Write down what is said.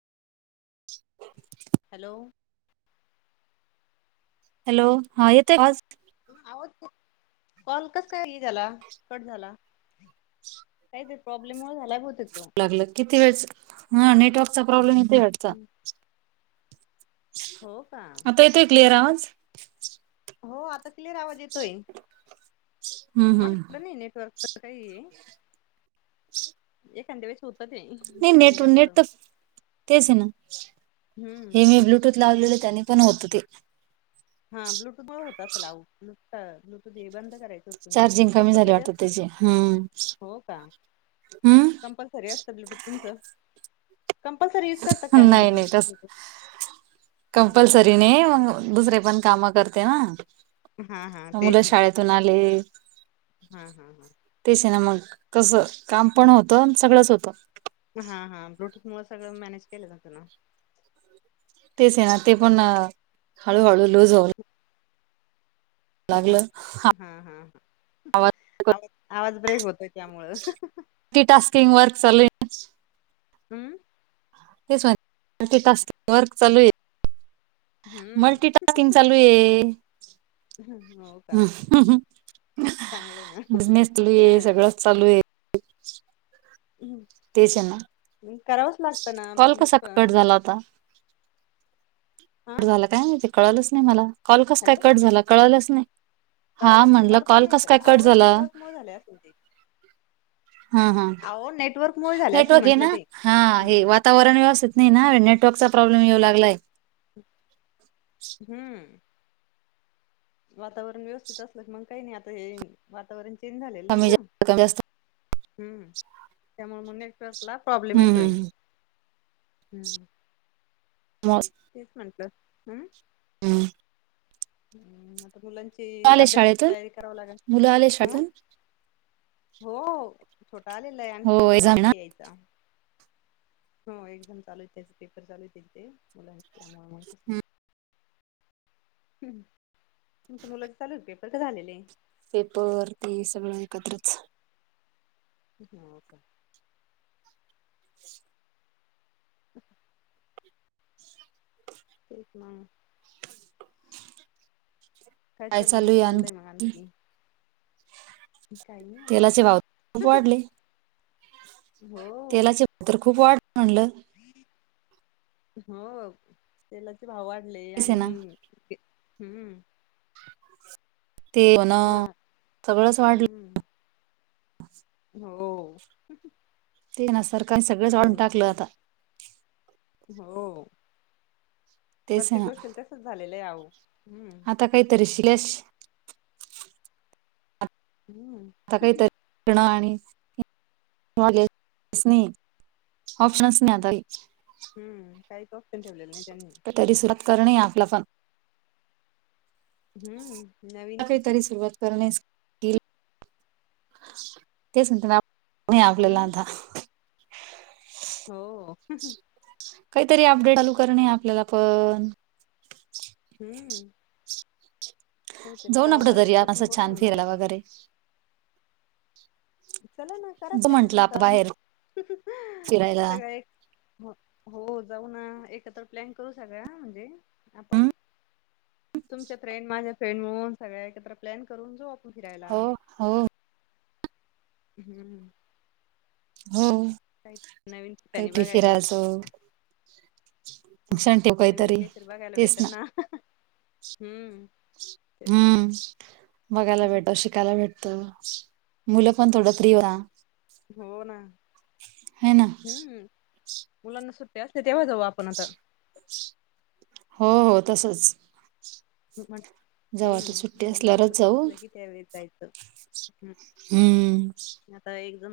[unintelligible] Hello hello हा येत का आवाज आवो कॉल कसं काय हे झाला कट झाला. काही तरी प्रॉब्लेम मुळं झाला ब लागलं किती वेळच हा नेटवर्कचा प्रॉब्लेम येतोय वाटतं. हो का आता येतोय क्लिअर आवाज हो आता क्लिअर आवाज येतोय, हम्म हम्म माझ्याकड नाही नेटवर्क काही, एखाद्या वेळेस होत ते नाही कमी नेट, जास्त नेट तर तेच हे ना, हम्म हे मी ब्लू ब्लूथूट लावलेलं त्याने पण होत ते हा, ब्लूटूथ मूळ होत असंलं आवो, ब्लूटूथ हे बंद करायचं. चार्जिंग कमी झाली कंपल्सरी वाटतं असतं, त्याची हम्म हो का हम्म कम्पल तरी असत ब्लूटूथ तुमचं कंपल्सरी यूज करता काय म्हटलं, नाही बी नाही तस ब्लूटूथ? नाही का कंपल्सरी नाही मग दुसरे पण काम करते हं हा हा तेच मुलं ना शाळेतून आले. हा हा हा तेच्यान मग कसं काम पण होतं, सगळंच होतं हा, हा ब्लूटूथ मुळ सगळं मॅनेज केलं जात ना तेच हे ना ते पण हळूहळू लूज हो हा, हा, हा, हा आवाज, आवाज ब्रेक होतो त्यामुळं ते टास्ककींग वर्क्स चालूयं हम्म तेच म्हणलं टास्किंग वर्क चालूयं हम्म मल्टी टास्किंग चालूये हो का चांगलंय ना बिझनेसतली सगळंच चालूय हम् तेच हे ना आणि करावंच लागतं ना, कॉल बिझनेस कसा पण [unintelligible] हा कट झालं काय? म्हणजे कळालच नाही मला, कॉल कस काय हॅलो कट झाला कळालच नाही हा कळालंच नाही म्हणलं मला पण कॉल नाही कस का. काय कट अहो झाला नेटवर्क मुळे झाले असेल ते ह, ह अहो नेटवर्क मुळे झाले असेल नेटवर्क आहे म्हंटलं ना? ते हा हम्म वातावरण [unintelligible] नाही ना नेटवर्कचा प्रॉब्लेम येऊ लागलाय हम्म वातावरण व्यवस्थित असलं की मग काही नाही आता हे, वातावरण चेंज झालेलं हे कमी ना जास्त कमी जास्त हम्, त्यामुळ म नेटवर्कला प्रॉब्लेम हम्म येतोय. हम्म हम्म मस्त तेच म्हणल, हम्म हम्म हम्, आता मुलांची आले अभ्यासाची शाळेतून तयारी करावी लागन, मुलं आले हम शाळेतून हो, छोटा आलेला हाय, आणखी हो मोठा एक्झाम बाकी ना हेय यायचा. हो, एक्झाम चालूयं त्याचे पेपर चालूयं त्या ते मुलांचे त्यामुळे. मग तुमच्या मुलाचे चालूयं पेपर की झालेले हेय? पेपर ती सगळं एकत्रच हो का [unintelligible] [unintelligible] [unintelligible] तेच मंग काय चालून, चाललय म आणखी काही नाही आता. तेलाचे भाव खूप ह ह. वाढले तेलाचे चे दर खूप वाढले म्हणलं. हो. तेलाचे भाव वाढले तेच आहे आणि ना हम्म. ते म्हण. मग सगळंच वाढलं. हम्म. हो. ते ना सरकार सगळेंच वाढून सोन टाकलं आता. हो. तेच प्रत्येक आहे ना गोष्टीला तसच झालेलं आहे आव. हम्म. आता काही तरीशिलेच. हम्म. आता काहीतरी शिकणं आणि ऑप्शन्स नाही आता [unintelligible] हम्म. काहीच ऑपशन ठेवलेलं नाही त्यांनी. तरी सुरुवात करणे आपला पण हम्म. नवीन काहीतरी सुरुवात करणेस तेच म्हते ना आपल्याला हम्म आता. हो. काहीतरी अपडेट चालू करणे आपल्याला पण. हम्म. काहीतरी जाऊ ना आपन करावं कुठे तरी लागेल बसून असं थोडं छान जमणार आहे फिरयला आता वगैरे. चला ना करा जाऊ प्लॅन म्हंटलं आपण तुमचा. बाहेर हम्म. फिरायला सगळ्या एकत्र हो हो. जाऊ ना एकत्र प्लॅन करू सगळ्या म्हणजे हम्म आपण. तुमच्या फ्रेंड माझ्या फ्रेंड म्हणून सगळ्या एकत्र प्लॅन करून जाऊ आपण फिरायला. हो हो हम्म. हो काही नवीन ठिकाणी काहीतरी बघायला फिरायच. हम्म. फक्षण ठेव नवीन काहीतरी. बघायला तेच भेटल ना. हम्म ते हम्म. बघायला भेटत. शिकायला भेटत. मुलं पण थोडं फ्री राहत. हो ना. ह ना. हम्म मुलांना सुट्ट्या असते तेव्हा जाऊ आपण आता. हो हो तसच. जेव्हा आता हम्म. सुट्टी मुलाना असल्यावरच सुट्टी जाऊ असलं की त्या वेळी जायचं. हम्म. आता एकदम